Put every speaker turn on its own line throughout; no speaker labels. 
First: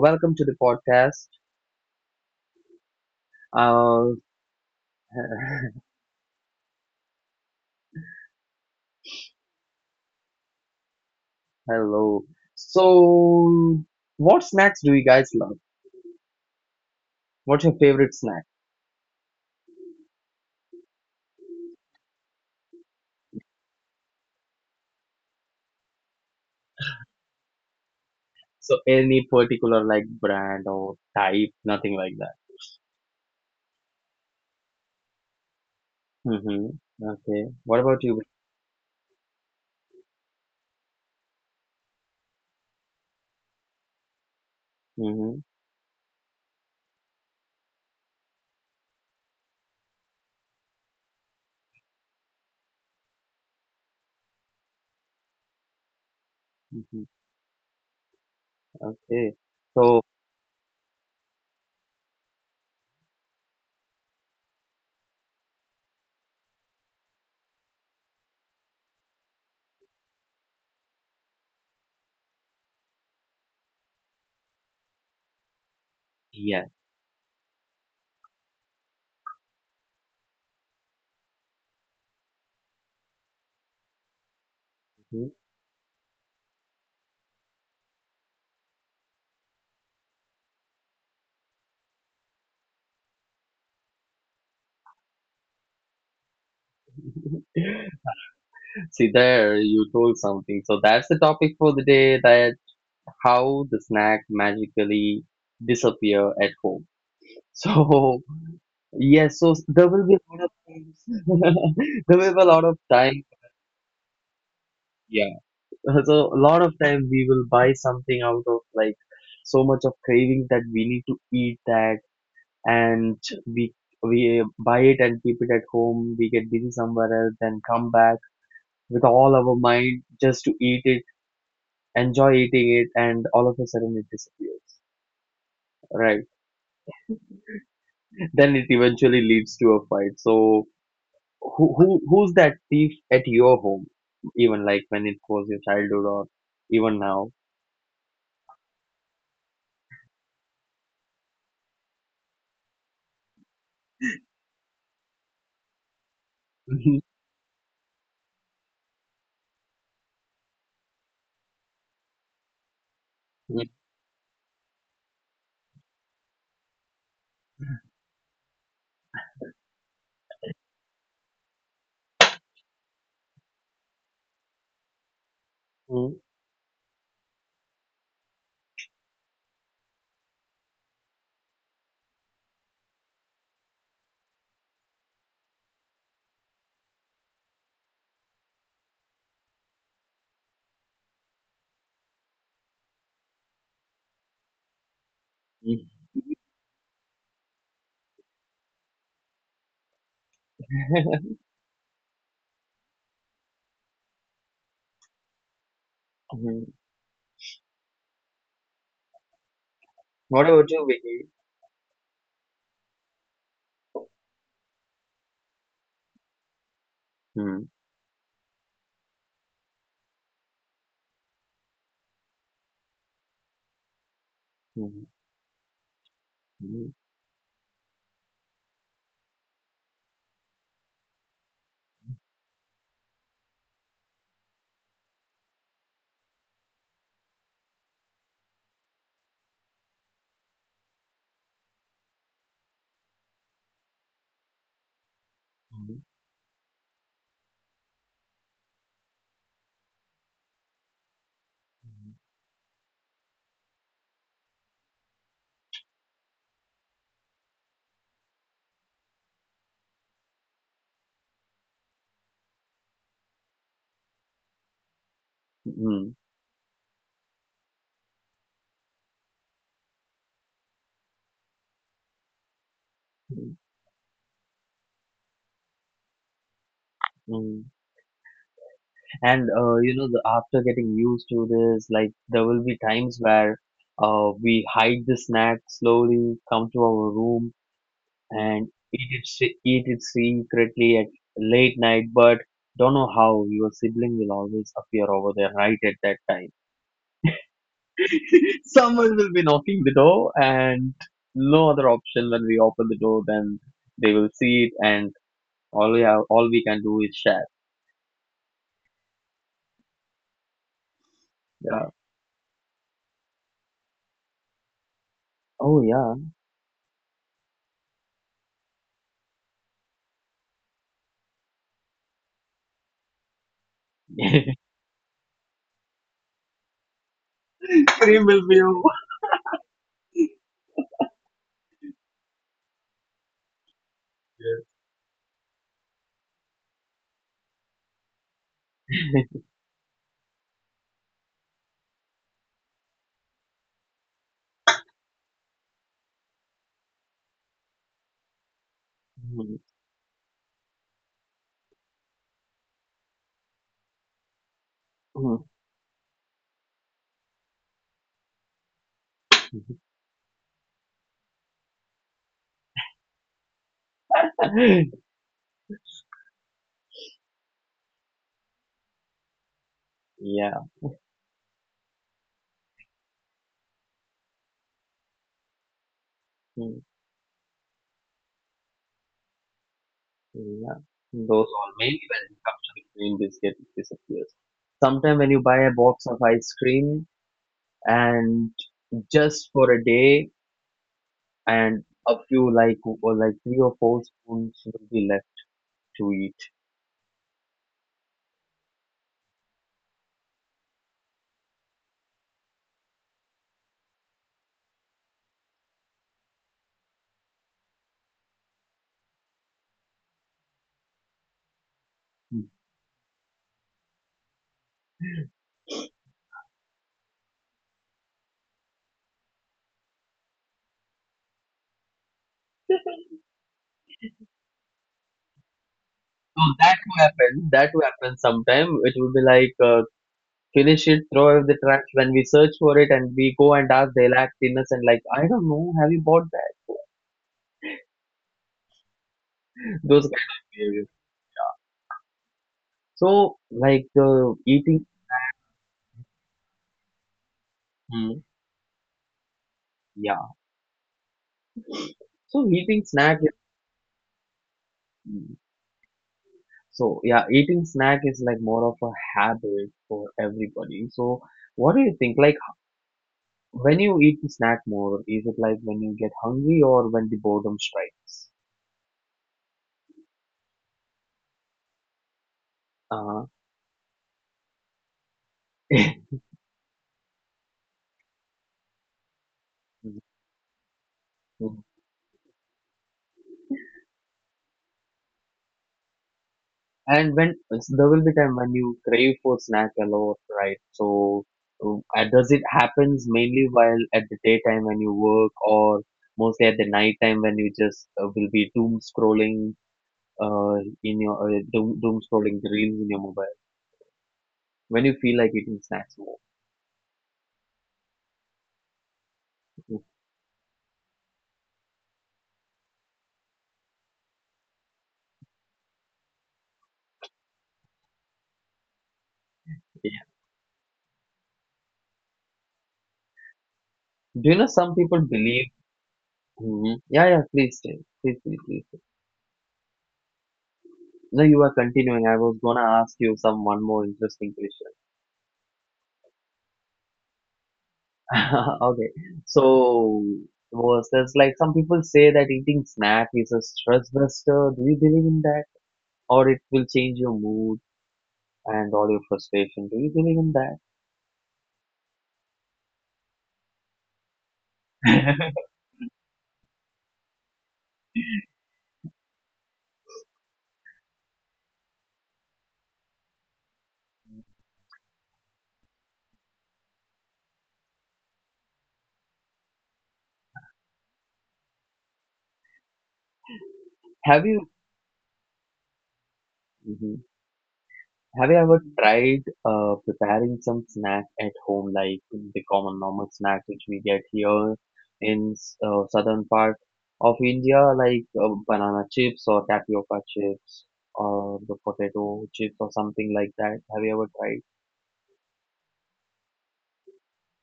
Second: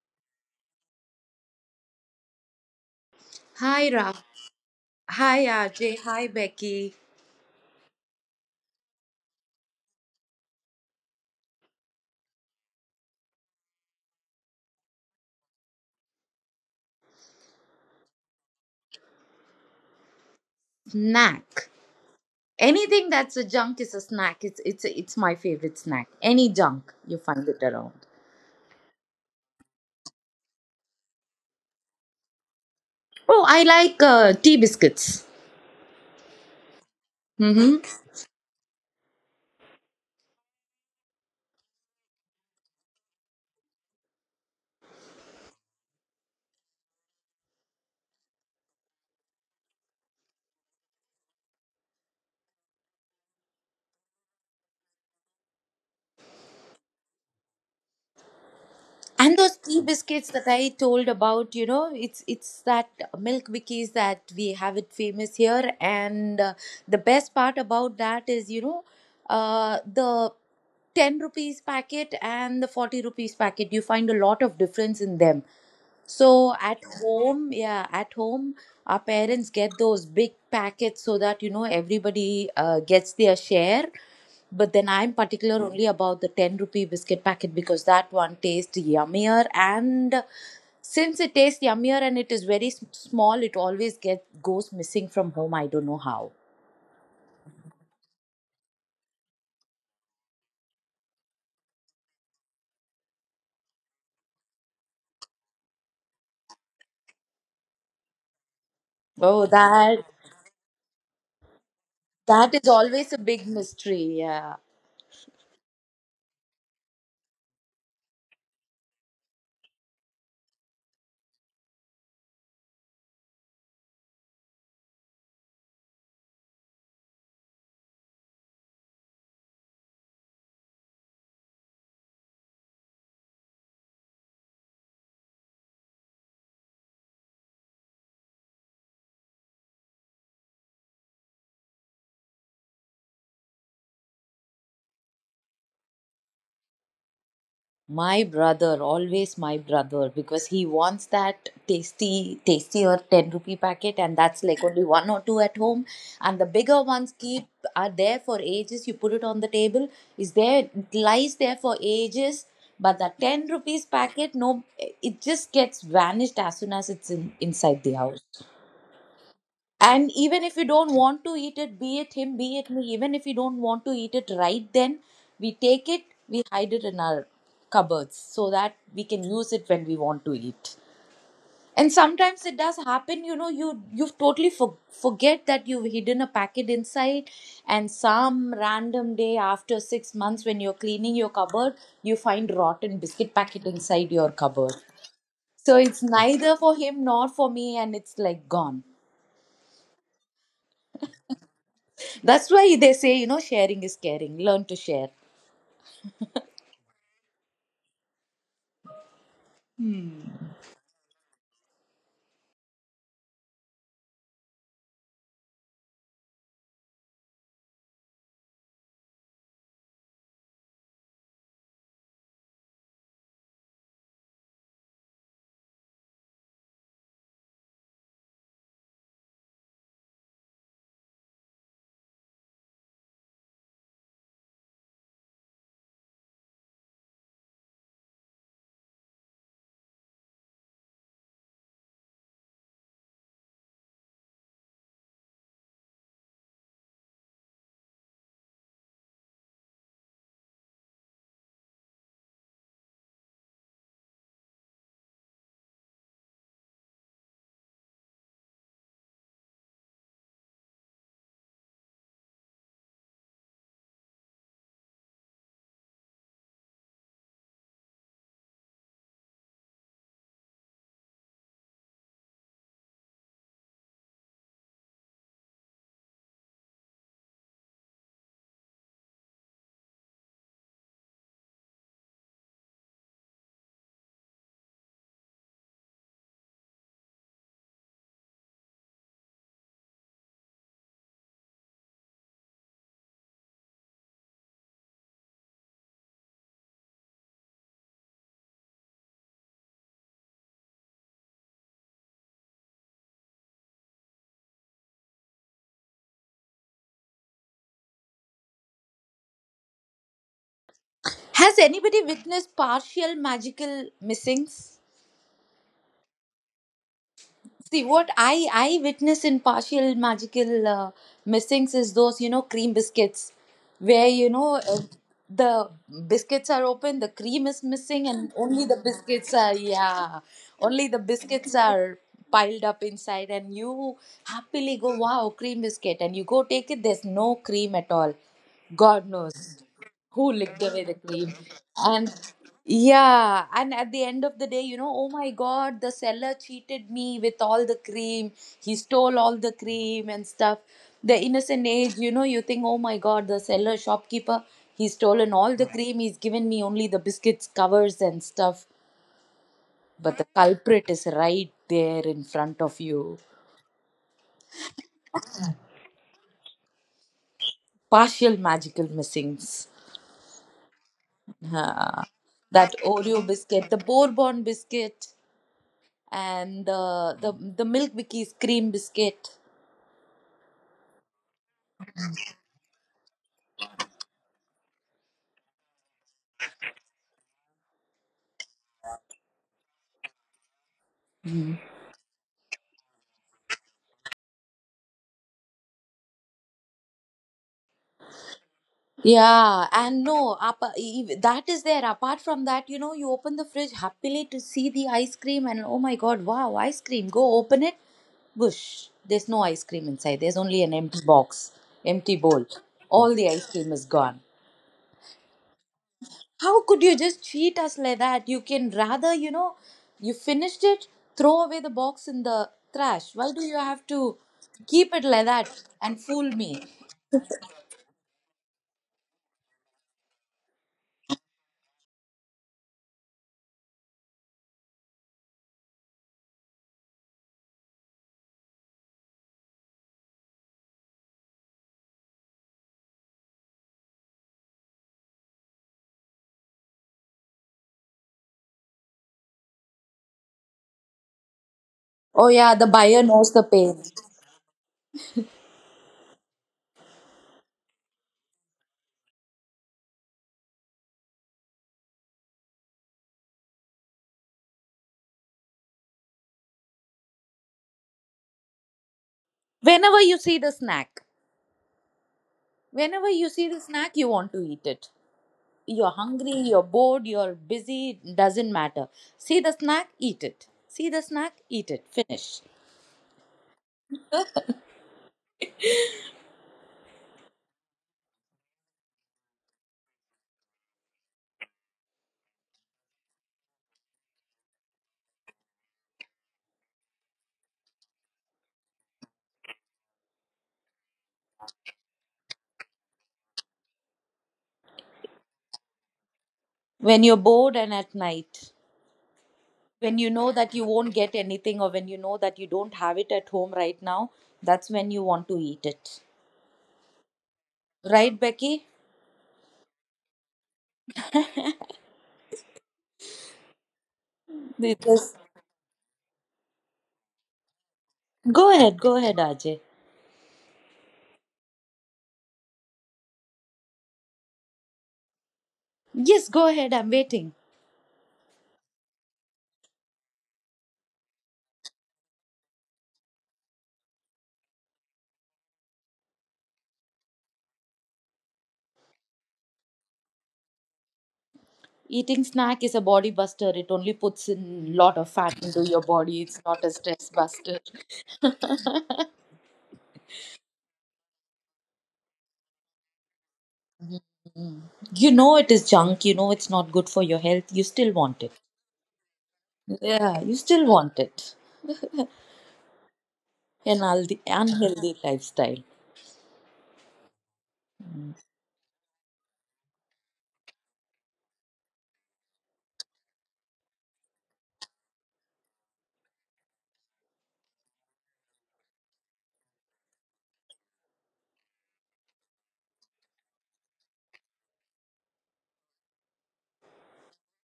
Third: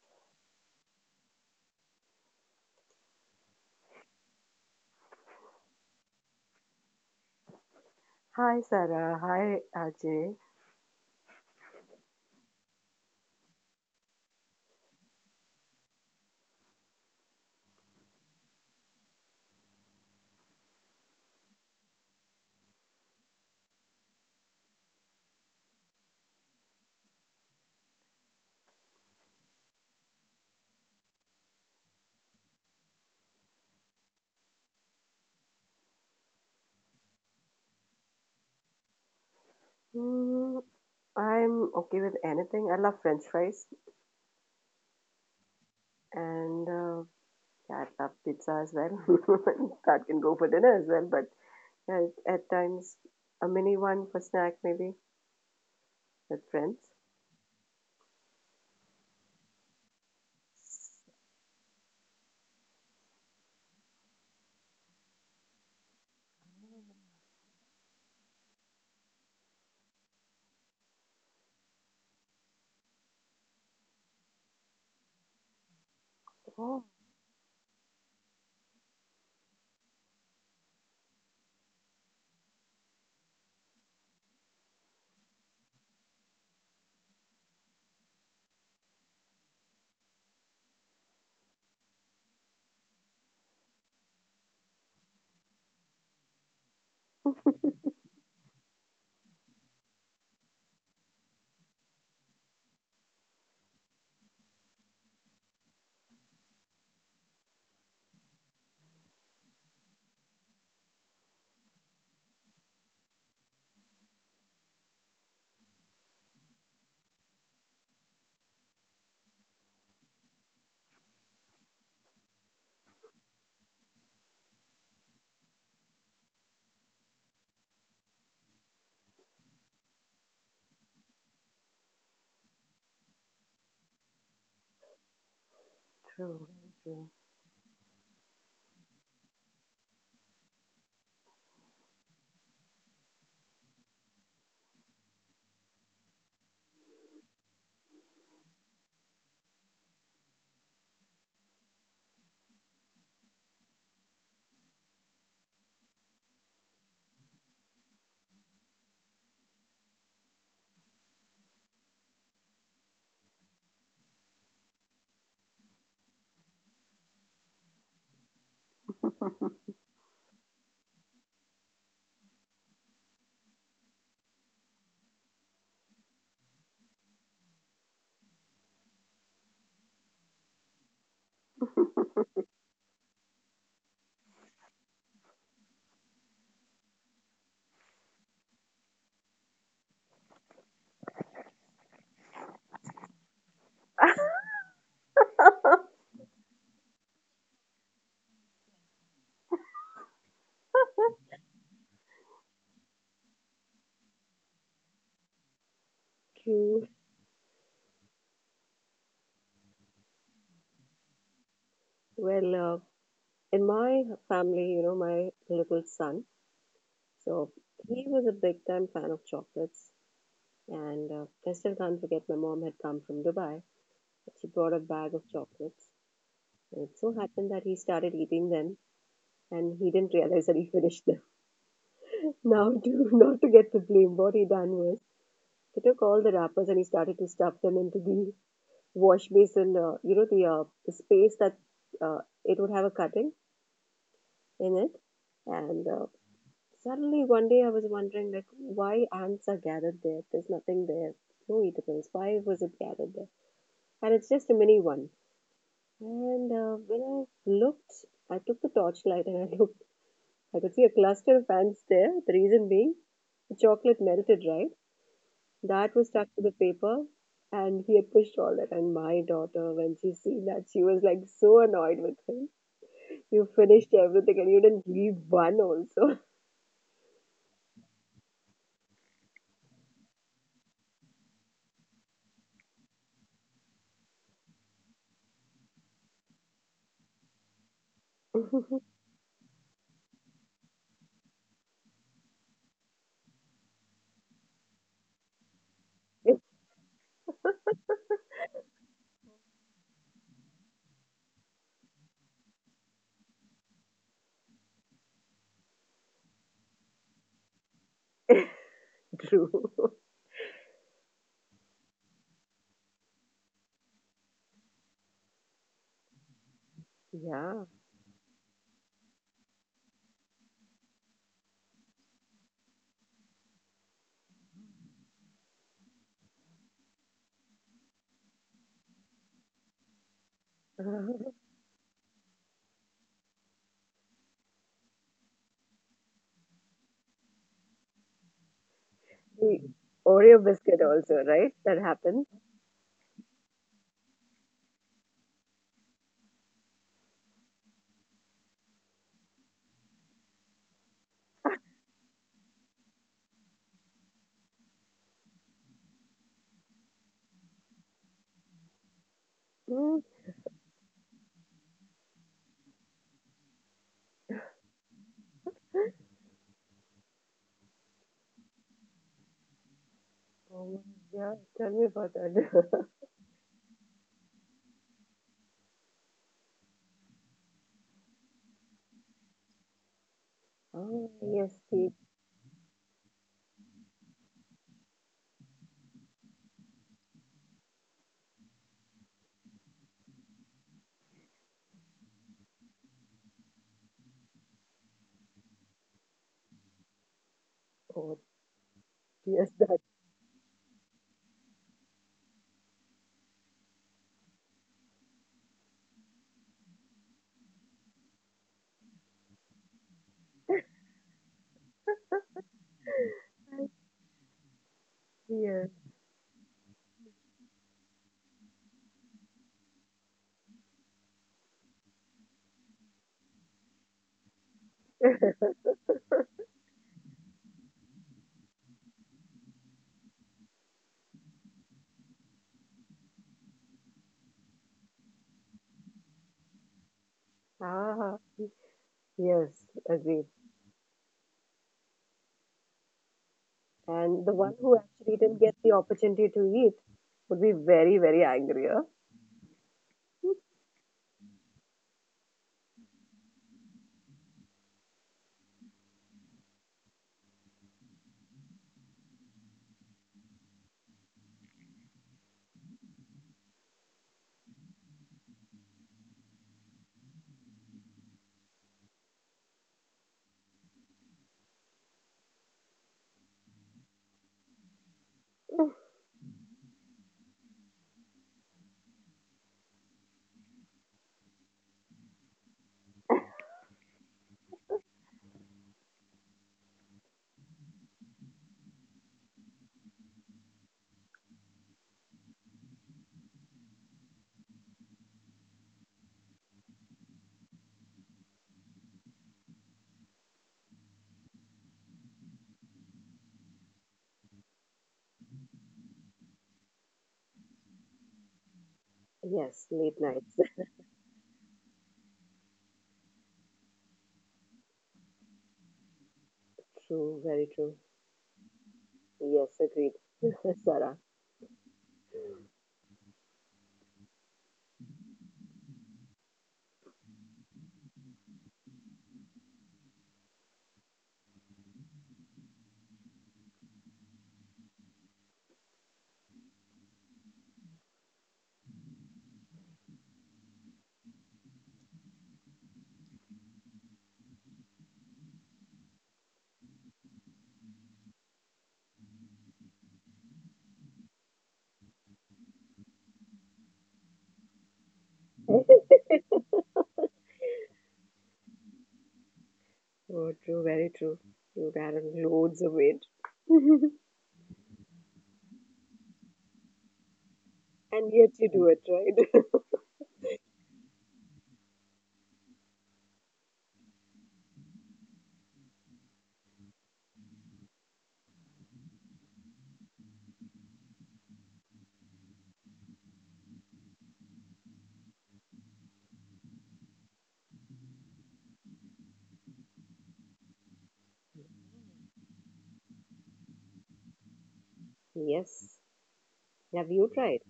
welcome to the podcast.
Hi,
Uh,
Raf. Hi, Ajay. Hi, Becky.
Hi, Sarah. Hi, Ajay.
hello. So, what snacks do you guys love? What's your favorite snack?
Snack. Anything that's a junk is a snack. It's my favorite snack. Any junk you find it around.
So any particular like brand or type, nothing like that.
Oh, I like tea biscuits.
Mm-hmm. Okay. What
Mm-hmm.
about you?
Mm, I'm okay with anything. I love French fries
Mm-hmm.
and yeah, I love pizza as well. That can go for dinner as well, but yeah, at times a mini one for snack maybe with friends.
Mm-hmm. Okay.
And those tea
So
biscuits that I told about, you know, it's that milk wikis that we have it famous here, and the best part about that is, you know, the 10 rupees packet and the 40 rupees packet, you find a lot of difference in them. So
yeah.
Oh,
at home, yeah, at home, our parents get those big packets so that, you know, everybody gets their share. But then I'm
Mhm.
particular only about the 10 rupee biscuit packet because that one tastes yummier. And since it tastes yummier and it is very small, it always goes missing from home. I don't know how.
See there, you told something. So that's the topic for the day, that how the snack magically disappear at home. So yes,
Oh,
so there will
that
be a lot of times, there will be a
that
lot
is
of
always a
time.
big mystery. Yeah.
Yeah. So a lot of time we will buy something out of like so much of craving that we need to eat that, and we we buy it and keep it at home. We get busy somewhere else and come back with all our mind just to eat it, enjoy eating it, and all of a sudden it disappears. Right.
true, true.
Then it eventually leads to a fight. So who's that thief at your home? Even like when it was your childhood or even now.
My brother, always my brother, because he wants that tasty, tasty or 10 rupee packet, and that's like only one or two at home. And the bigger ones keep are there for ages. You put it on the table, is there, it lies there for ages. But the 10
Mhm.
rupees packet, no, it just gets vanished as soon as inside the house. And even if you don't want to eat it, be it him, be it me, even if you don't want to eat it right then, we take it,
Mhm.
we hide it in our cupboards so that we can use it when we want to eat. And sometimes it does happen, you know, you've totally forget that you've hidden a packet inside, and some random day after 6 months, when you're cleaning your cupboard, you find rotten biscuit packet inside your cupboard. So it's neither for him nor for me, and it's like gone.
Mhm.
That's why they say, you know, sharing is caring. Learn to share.
Mhm.
True.
What about you, Vicky?
Well, in my family, you know, my little son, so
Mhm.
he was a big time fan of chocolates. And I still can't forget, my mom had come from Dubai. She brought a
Mhm.
bag of chocolates. And
Mhm.
it so happened that he started eating them and he didn't realize that he finished them. Now, to, not to get the blame, what he done was he took all the wrappers and he started to stuff them into the wash basin, the space that uh, it would have a cutting in it. And
Mhm.
suddenly one day I was wondering, like, why ants are gathered there? There's nothing there, no eatables. Why was it gathered there? And it's just a mini one. And when I looked, I took the torchlight and I looked. I could see a cluster of ants there. The reason being, the chocolate melted, right? That was
Mhm.
stuck to the paper, and he had pushed all that. And my daughter, when she seen that, she was like so annoyed with him. You
Mhm.
finished everything and you didn't leave one also.
Mhm. And you know, the, after getting used to this, like there will be times where we hide the snack slowly, come to our room, and eat it secretly at late night, but don't know how your sibling will always appear over there right at that
It's
time. Someone will be knocking the door, and no other option when we open the door than they will see it, and all we have, all we can do is share.
true.
Has
Yeah.
anybody witnessed partial magical missings?
Oh yeah,
Yeah.
See, what I witness in partial magical missings is those, you know, cream biscuits where, you know, the biscuits are open, the cream is missing,
cream
and
will be
only the
over.
biscuits are, yeah, only the
The
biscuits are piled up inside, and you happily go, wow, cream biscuit, and you go take it, there's no cream at all. God knows who
Oreo
licked
biscuit
away the
also,
cream.
right? That
And
happened.
yeah, and at the end of the day, you know, oh my God, the seller cheated me with all the cream. He stole all the cream and stuff. The innocent age, you know, you think, oh my God, the seller, shopkeeper, he's stolen
Mm,
all the cream. He's given me only the biscuits, covers, and stuff.
Mm.
But the culprit is right there in front of you.
mm.
Partial magical missings.
yeah.
Oh, yeah, tell me
Ah,
about
that
that.
Oreo biscuit, the Bourbon biscuit, and the
Hmm.
the the milk bikki's cream biscuit.
Yeah,
Oh,
those
yes,
all. Maybe when it comes to biscuit, disappears. Sometimes when you buy a box of ice cream and just for a day, and a few like or like three or four spoons will be left to eat.
the yes,
Yeah,
that
and no, apa, that is there. Apart from that, you know, you open the fridge happily to see the ice cream, and oh my god, wow, ice cream. Go open it, whoosh, there's no ice cream inside. There's only an empty box, empty bowl.
Mm.
All the ice cream is gone.
fear.
How could you just cheat us like that? You can rather, you know, you finished it, throw away the box in the trash. Why do you have to keep it like that and fool
So
me?
that will happen. That will happen sometime. It will be like finish it, throw away the trash. When we search for it and we go and ask, they'll act innocent like I don't know. Have you bought that?
Ah, yes,
Those
agreed.
kind of behavior. So like
And the one who
eating.
actually didn't get the opportunity to eat would be very, very
Hmm.
angry, huh?
Oh yeah,
So
the
eating
buyer
snack
knows the
is
pain.
so yeah, eating snack is like more of a habit for everybody. So what do you think? Like when you eat the snack more, is it like when you get hungry or when the boredom strikes?
Whenever you see the snack, whenever you
Uh,
see the snack, you want to eat it. You're hungry, you're bored, you're busy, doesn't matter. See the snack, eat it. See the snack, eat it. Finish.
and when there will be time when you crave for snack a lot, right? So does it happens mainly while at the daytime when you work or mostly at the night time when you just will be doom scrolling uh, in your doom scrolling the reels in your mobile when you feel like eating snacks. More.
When you're bored and at night,
Yes, late
when you
nights.
know that you won't get anything or when you know that you don't have it at home right now, that's when you want to eat it.
True, very true.
Right, Becky?
Yes, agreed.
Yeah.
Sarah.
Do you know some
Because
people believe? Hmm. Yeah, yeah. Please tell. Please, please, please.
go ahead, Ajay.
No, you are continuing. I was gonna ask you some one more interesting question.
Yes, go ahead. I'm waiting.
Okay. So was there's like some people say that eating snack is a stress buster. Do you believe in that? Or it will change your mood and all your frustration. Do you believe in
Eating snack is a body buster. It only puts in lot of fat
that?
into your body. It's not a stress buster.
Oh, true, very true. You got loads of weight,
Mm. You know it is junk. You know it's not good for your health. You still
and
want
yet
it.
you do it, right?
Yeah, you still want it. An unhealthy,
Have you?
unhealthy lifestyle.
Mhm. Have you ever tried preparing some snack at home, like the common normal snack which we get here in southern part of India, like banana chips or tapioca chips or the potato chips or something like that? Have you ever tried?
Yes. Have you tried?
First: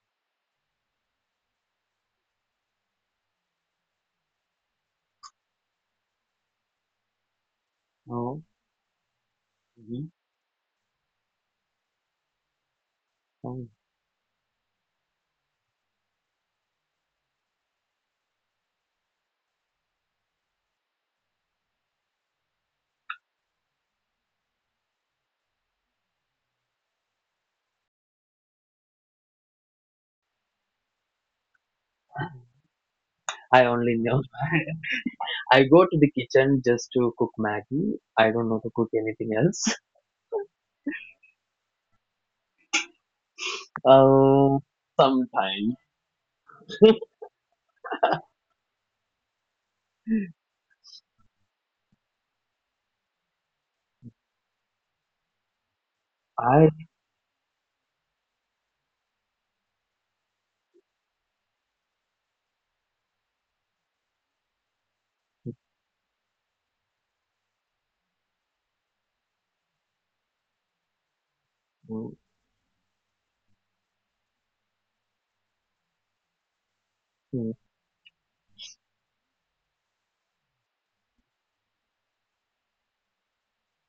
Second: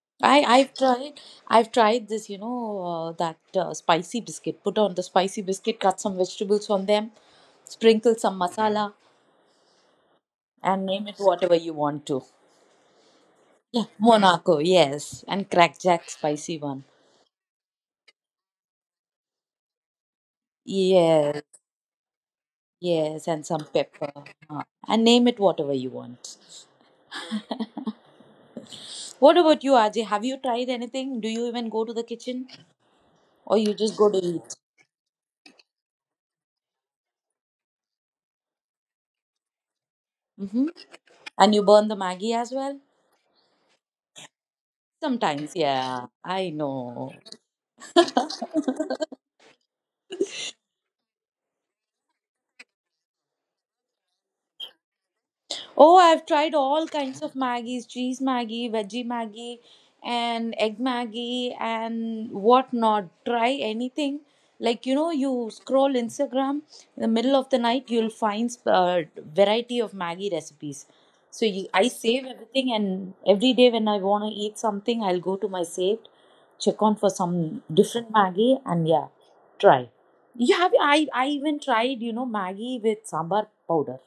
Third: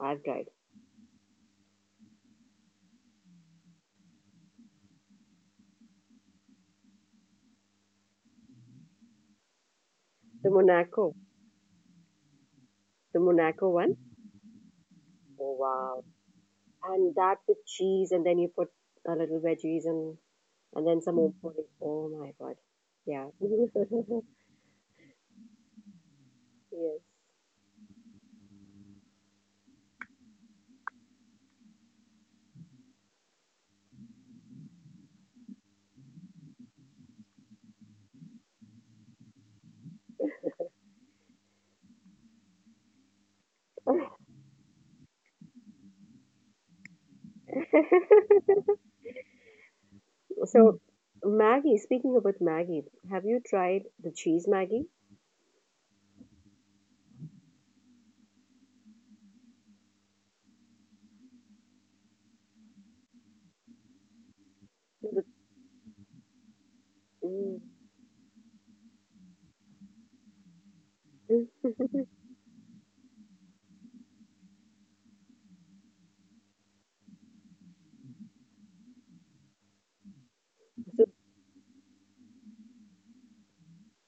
I've
I
tried.
I've tried I've tried this. You know that spicy biscuit. Put on the spicy biscuit. Cut some vegetables on them. Sprinkle some
No.
masala
Mhm.
The
and name
Monaco,
it whatever you want to.
the
No.
Monaco
Yeah,
one.
Monaco. Yes, and
Oh, wow.
crackjack spicy one.
And that with cheese, and then you put a little veggies and then someone
Yes,
put it. Oh my god. Yeah.
yes, and some pepper. And name it whatever you want. What about you, Ajay? Have you tried anything? Do you even go to the kitchen or
I
you
only
just go to
know.
eat?
I go to the kitchen just to cook Maggie. I don't know to cook anything else.
Mm-hmm. And you burn the Maggie as well?
Um,
Sometimes,
sometimes
yeah. I know.
Yes. So, Maggie, speaking about Maggie, have you tried the cheese Maggie?
Oh, I've tried all
I.
kinds of Maggies, cheese Maggie, veggie Maggie, and egg Maggie, and whatnot. Try anything. Like, you know,
The-
you scroll Instagram in the middle of the
mm,
night, you'll find a variety of Maggie recipes. So
mm,
you, I save
Mm,
everything, and every day when I want to eat something, I'll go to my saved, check on for some different Maggie, and yeah, try. You have I
so-
I even tried, you know, Maggie with sambar powder,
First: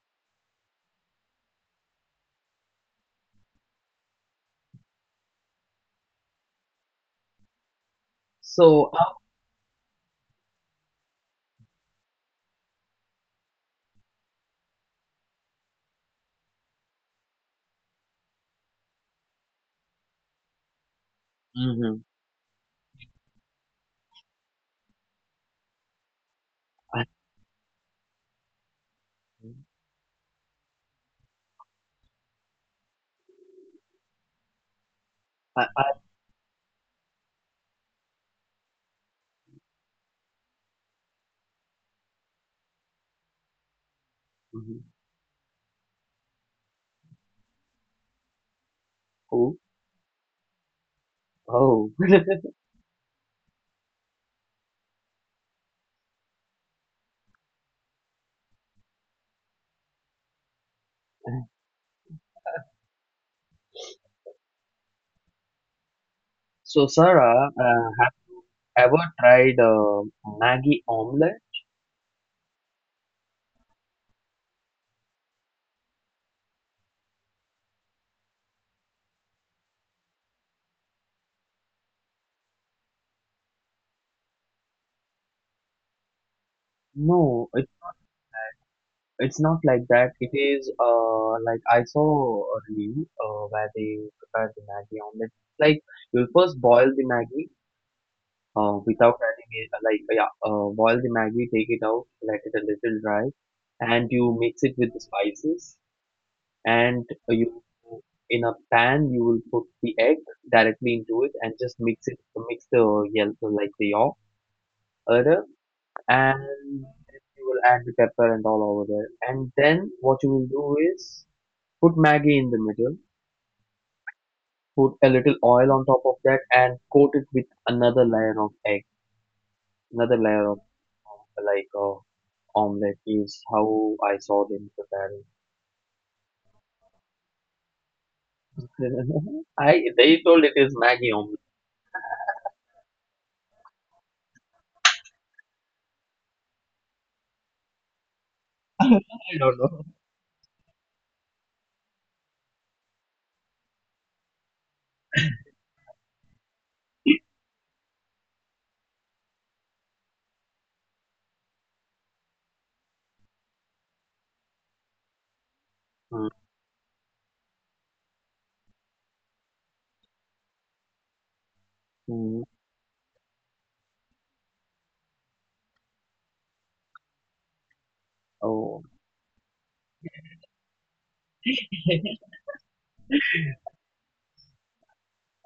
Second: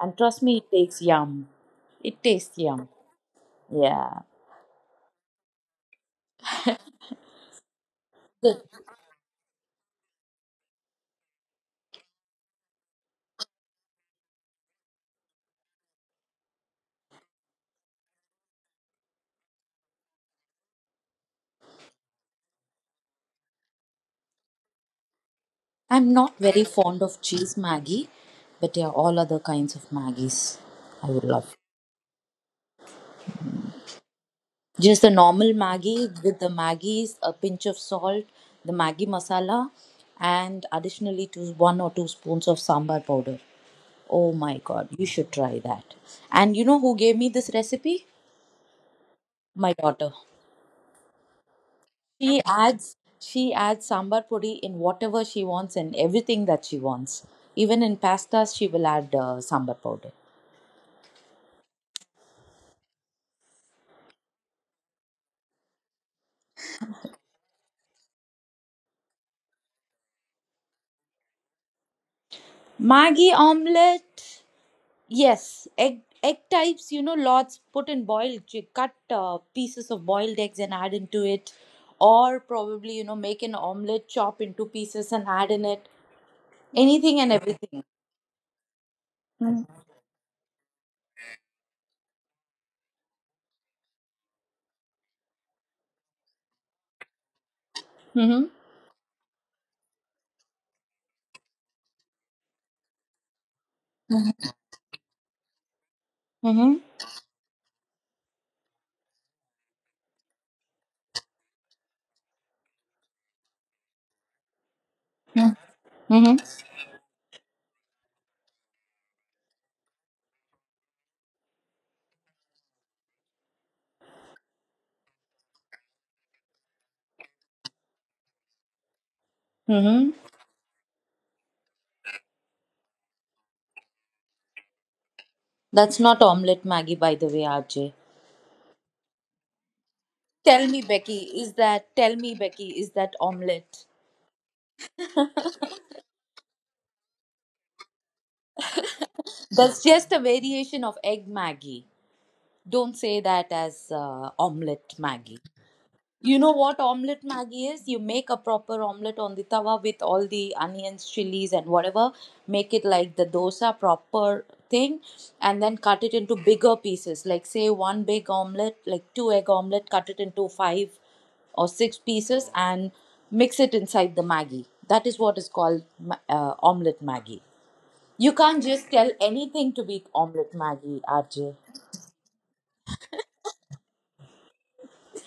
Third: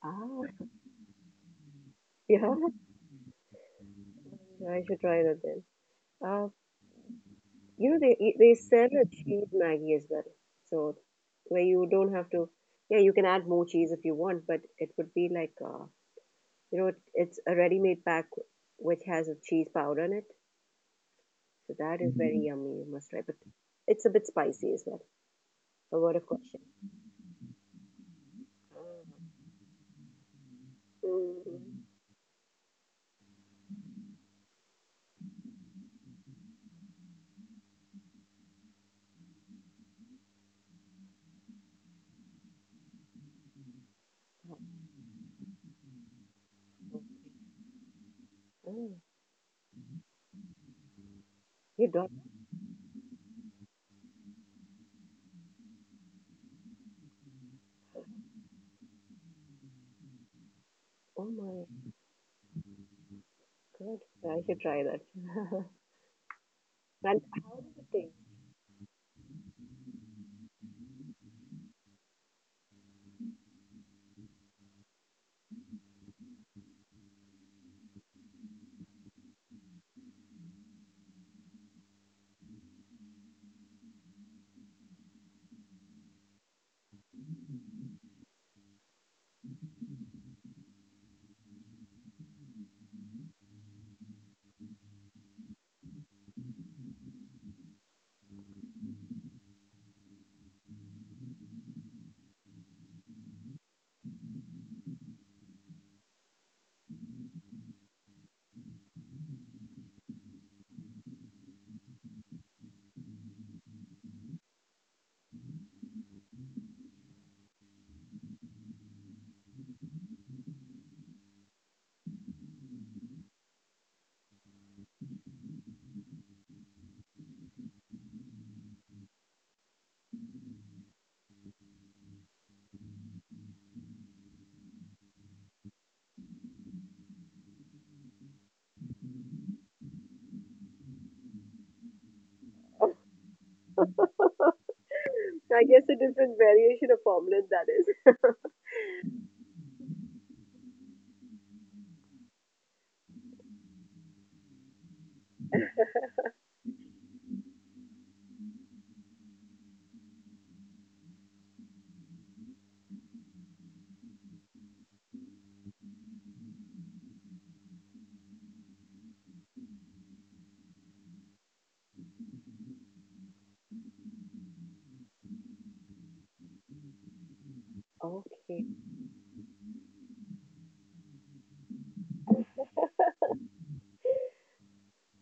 and
ah,
trust me it takes yum, it
yeah.
tastes yum, yeah.
I should try that then. Uh, they they
Good.
so,
sell a cheese Maggie as well. So, where you don't have to, yeah, you can add more cheese if you want, but it would be like, it's a ready-made pack which has a cheese powder in it. So
mhm.
that is very, mm-hmm, yummy. You must try. But it's a bit spicy as well. A
I'm
lot of.
not
Co-
very fond of cheese maggie, but there are all other
I,
kinds of maggies I would love.
Mm.
Just the normal
I,
maggie with the maggies a pinch of salt, the maggie masala, and additionally to one or two spoons of sambar powder. Oh my
mhm.
god, you should try that. And you know who gave me this recipe?
Mm.
Oh,
My daughter.
You
oh.
don't.
She adds she adds sambar puri in whatever she wants and everything that she wants. Even in pastas, she will add sambar powder.
Oh my god! I should try that.
So,
And
Sarah,
how does it
have
taste?
ever tried Maggie omelette?
Maggi omelette. Yes, egg types. You know, lots put in boiled. You cut pieces of boiled eggs and add into it, or probably you know make an omelette, chop into pieces and add in it. Anything
No,
and everything.
it's not like that. It is like I saw a review where they prepare the Maggie omelette. Like you first boil the Maggie
Mm-hmm.
without adding it. Like yeah, boil the Maggie, take it out, let it a little dry, and you mix it with the spices,
Mm-hmm.
and you in a pan you will put the egg directly into it and just mix it, mix the yellow like the yolk other, and
Mm-hmm.
then you will add the pepper and all over there, and then what you will do is put Maggie in the middle, put a little oil on top of that and coat it with another layer of egg, another
Mm-hmm.
layer of like omelette is how I saw them preparing.
That's not omelette, Maggie. By the way, RJ.
I they told it is
Tell me,
Maggie omelette.
Becky, is that tell me, Becky, is that omelette?
So I guess a different variation of omelette, that is.
I don't know.
That's just a variation of egg Maggie. Don't say that as omelette Maggie. You know what omelette Maggie is? You make a proper omelette on the tawa with all the onions, chilies, and whatever. Make it like the dosa proper thing, and then cut it into bigger pieces. Like say one big omelette, like two egg omelette, cut it into five or six
Mm.
pieces, and mix it inside the Maggie. That is what is called omelette Maggie. You can't
Oh,
just tell anything to be omelette Maggie, RJ.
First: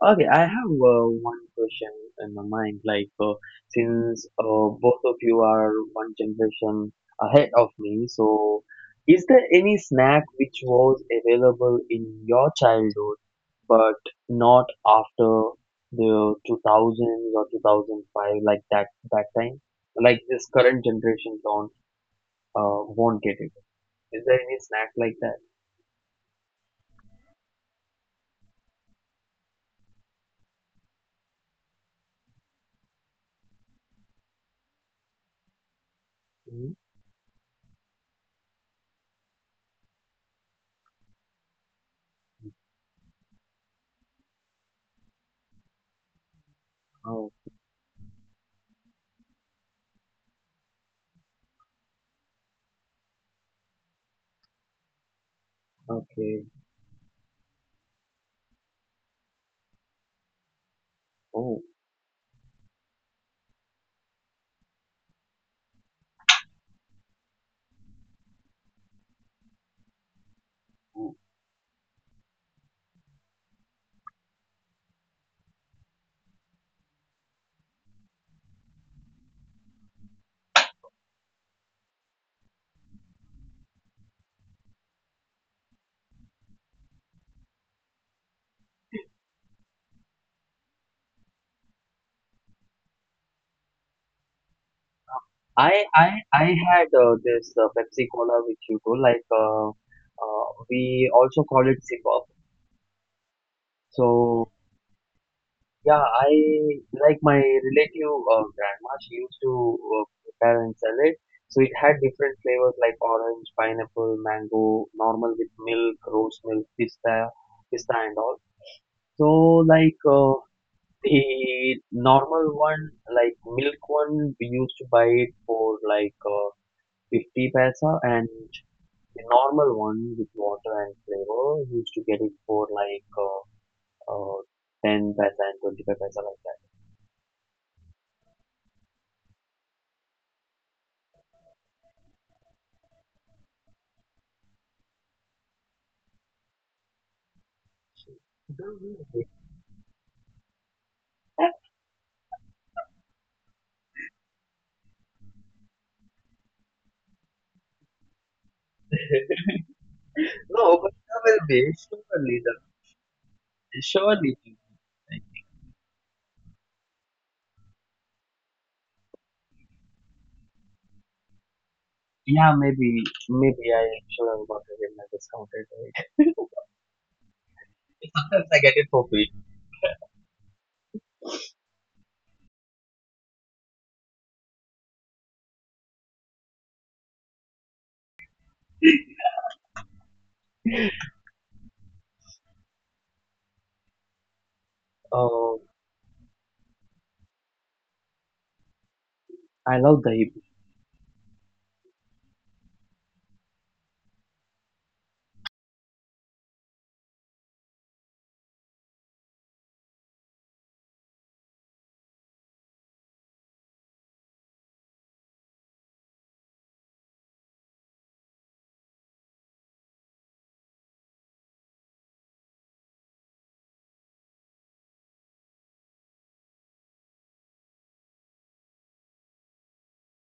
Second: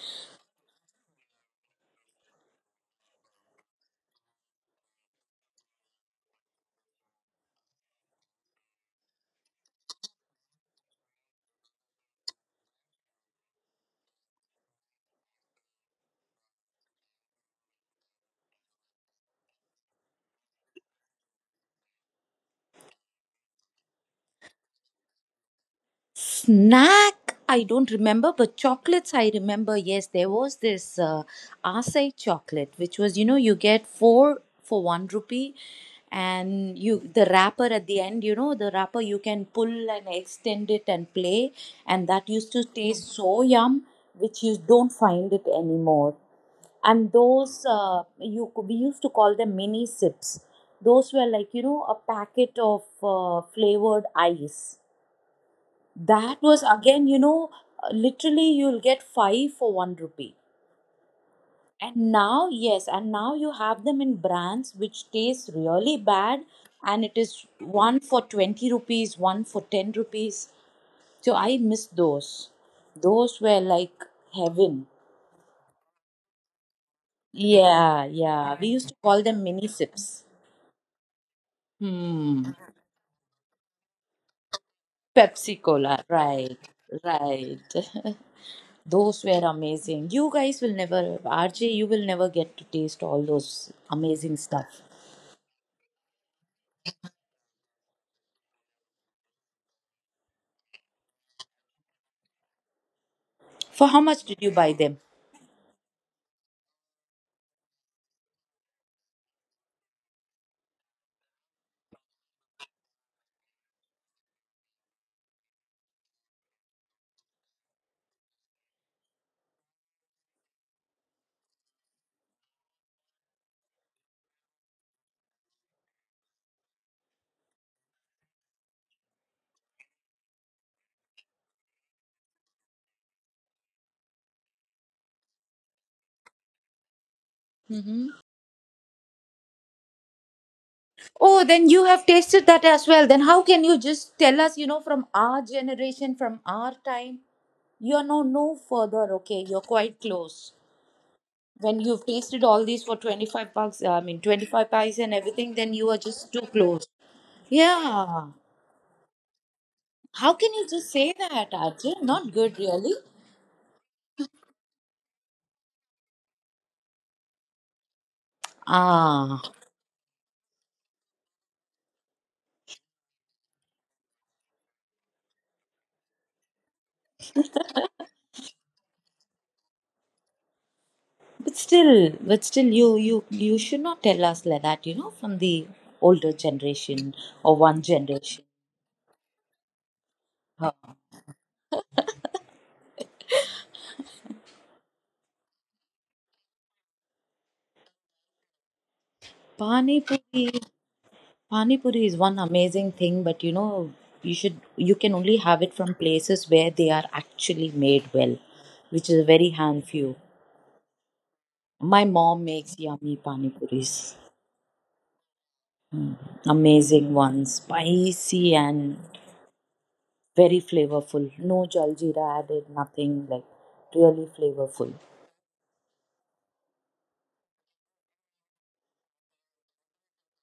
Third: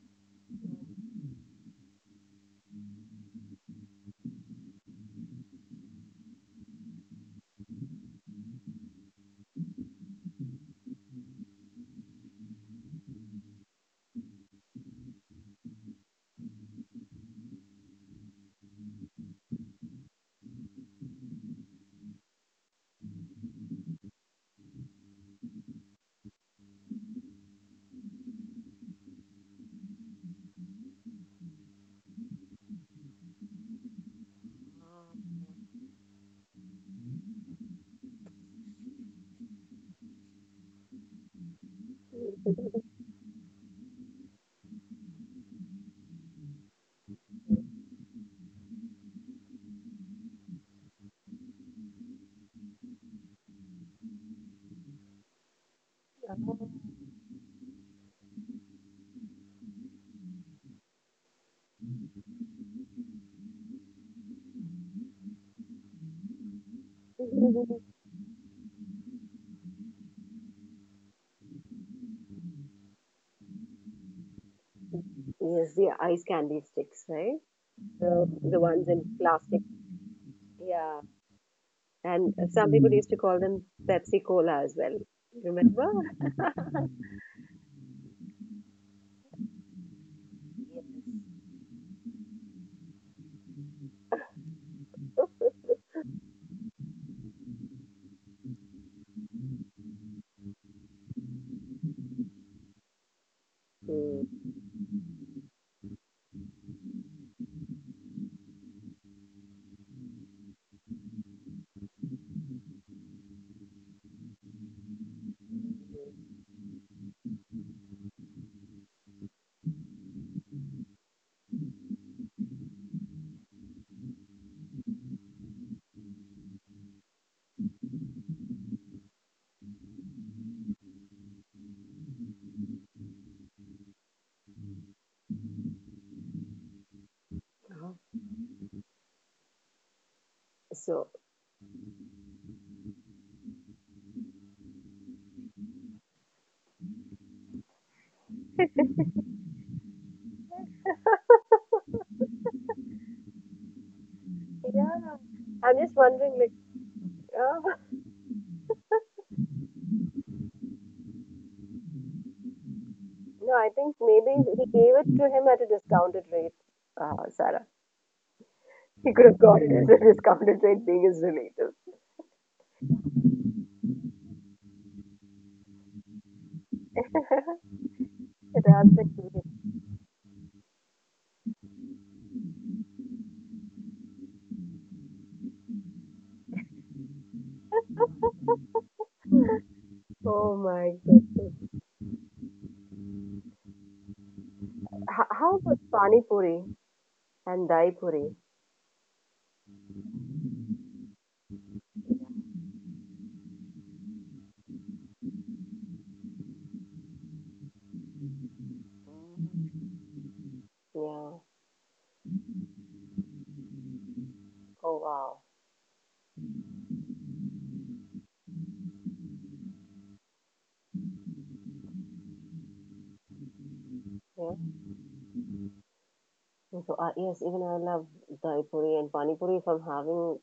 okay. I have one question in my mind. Like, since both of you are one generation ahead of me, so is there any snack which was available in your childhood but not after the 2000s or 2005, like that that time? Like this current generation don't won't get it. Is there any snack like that?
Snack I don't remember, but chocolates I remember. Yes, there was this uh, acai chocolate, which was, you know, you get four for one rupee,
Mhm.
and you the wrapper at the end, you know, the wrapper you can pull and extend it and play, and that used to taste so yum, which you don't find it anymore. And
Oh,
those you we used to call them mini sips. Those were like, you know, a packet of flavored ice. That
okay.
was again, you know, literally you'll get five for one rupee.
Oh.
And now, yes, and now you have them in brands which taste really bad, and it is
Okay.
one for 20 rupees, one for 10 rupees. So I miss those. Those were like heaven.
Yes, the ice candy sticks, right?
Yeah,
The
yeah.
the
We used
ones
to
in
call them
plastic.
mini sips.
Yeah. And
Hmm.
some people used to call them Pepsi Cola as well.
Pepsi
Remember?
Cola. Right, right. Those were amazing. You guys will never, RJ, you will never get to taste all those amazing stuff.
I had this Pepsi Cola with Hugo. Like we also call it Sipop.
For how much did
Mm.
So
you buy them?
yeah, I like my relative grandma. She used to prepare and sell it. So it had different flavors like orange, pineapple, mango, normal with milk, rose milk, pista, pista and all. So like the normal one, like milk one, we used to buy it for like. 50 paisa, and the normal one with water and flavor, you used to get it for like uh, 10 paisa and 25 paisa like that.
So
Oh, then you have tasted that as well. Then how can you just tell us, you know, from our generation, from our time? You're no further, okay? You're quite close. When you've tasted all these for 25 bucks, I mean 25 pies and
yeah.
everything, then
I'm
you
just
are just
wondering,
too
like,
close.
Uh,
Yeah. How can you
No,
just
but
say
there will
that,
be,
R J? Not
surely, there
good,
will
really.
no, I
be,
think maybe
surely.
he gave it to
Like,
him at a discounted rate, Sarah. He could have
Ah.
got it at a discounted rate, being his relative.
yeah, maybe, maybe I should have got it in my discounted rate. Sometimes I
It
get
has
it
been
for free.
heated.
But still, you you should not tell us like that. You know, from the older generation or one generation.
Oh my god. H- how
Uh,
about Pani Puri and Dai Puri?
I
Pani
love dahi puri.
puri, pani puri is one amazing thing, but you know, you can only have it from places where they are actually made well, which is a very hand few.
Yeah.
My mom makes yummy pani puris,
Oh wow.
amazing ones, spicy and very flavorful. No jaljeera added, nothing like really
Yeah.
flavorful.
So yes, even I love Dai Puri and Pani Puri. If I'm having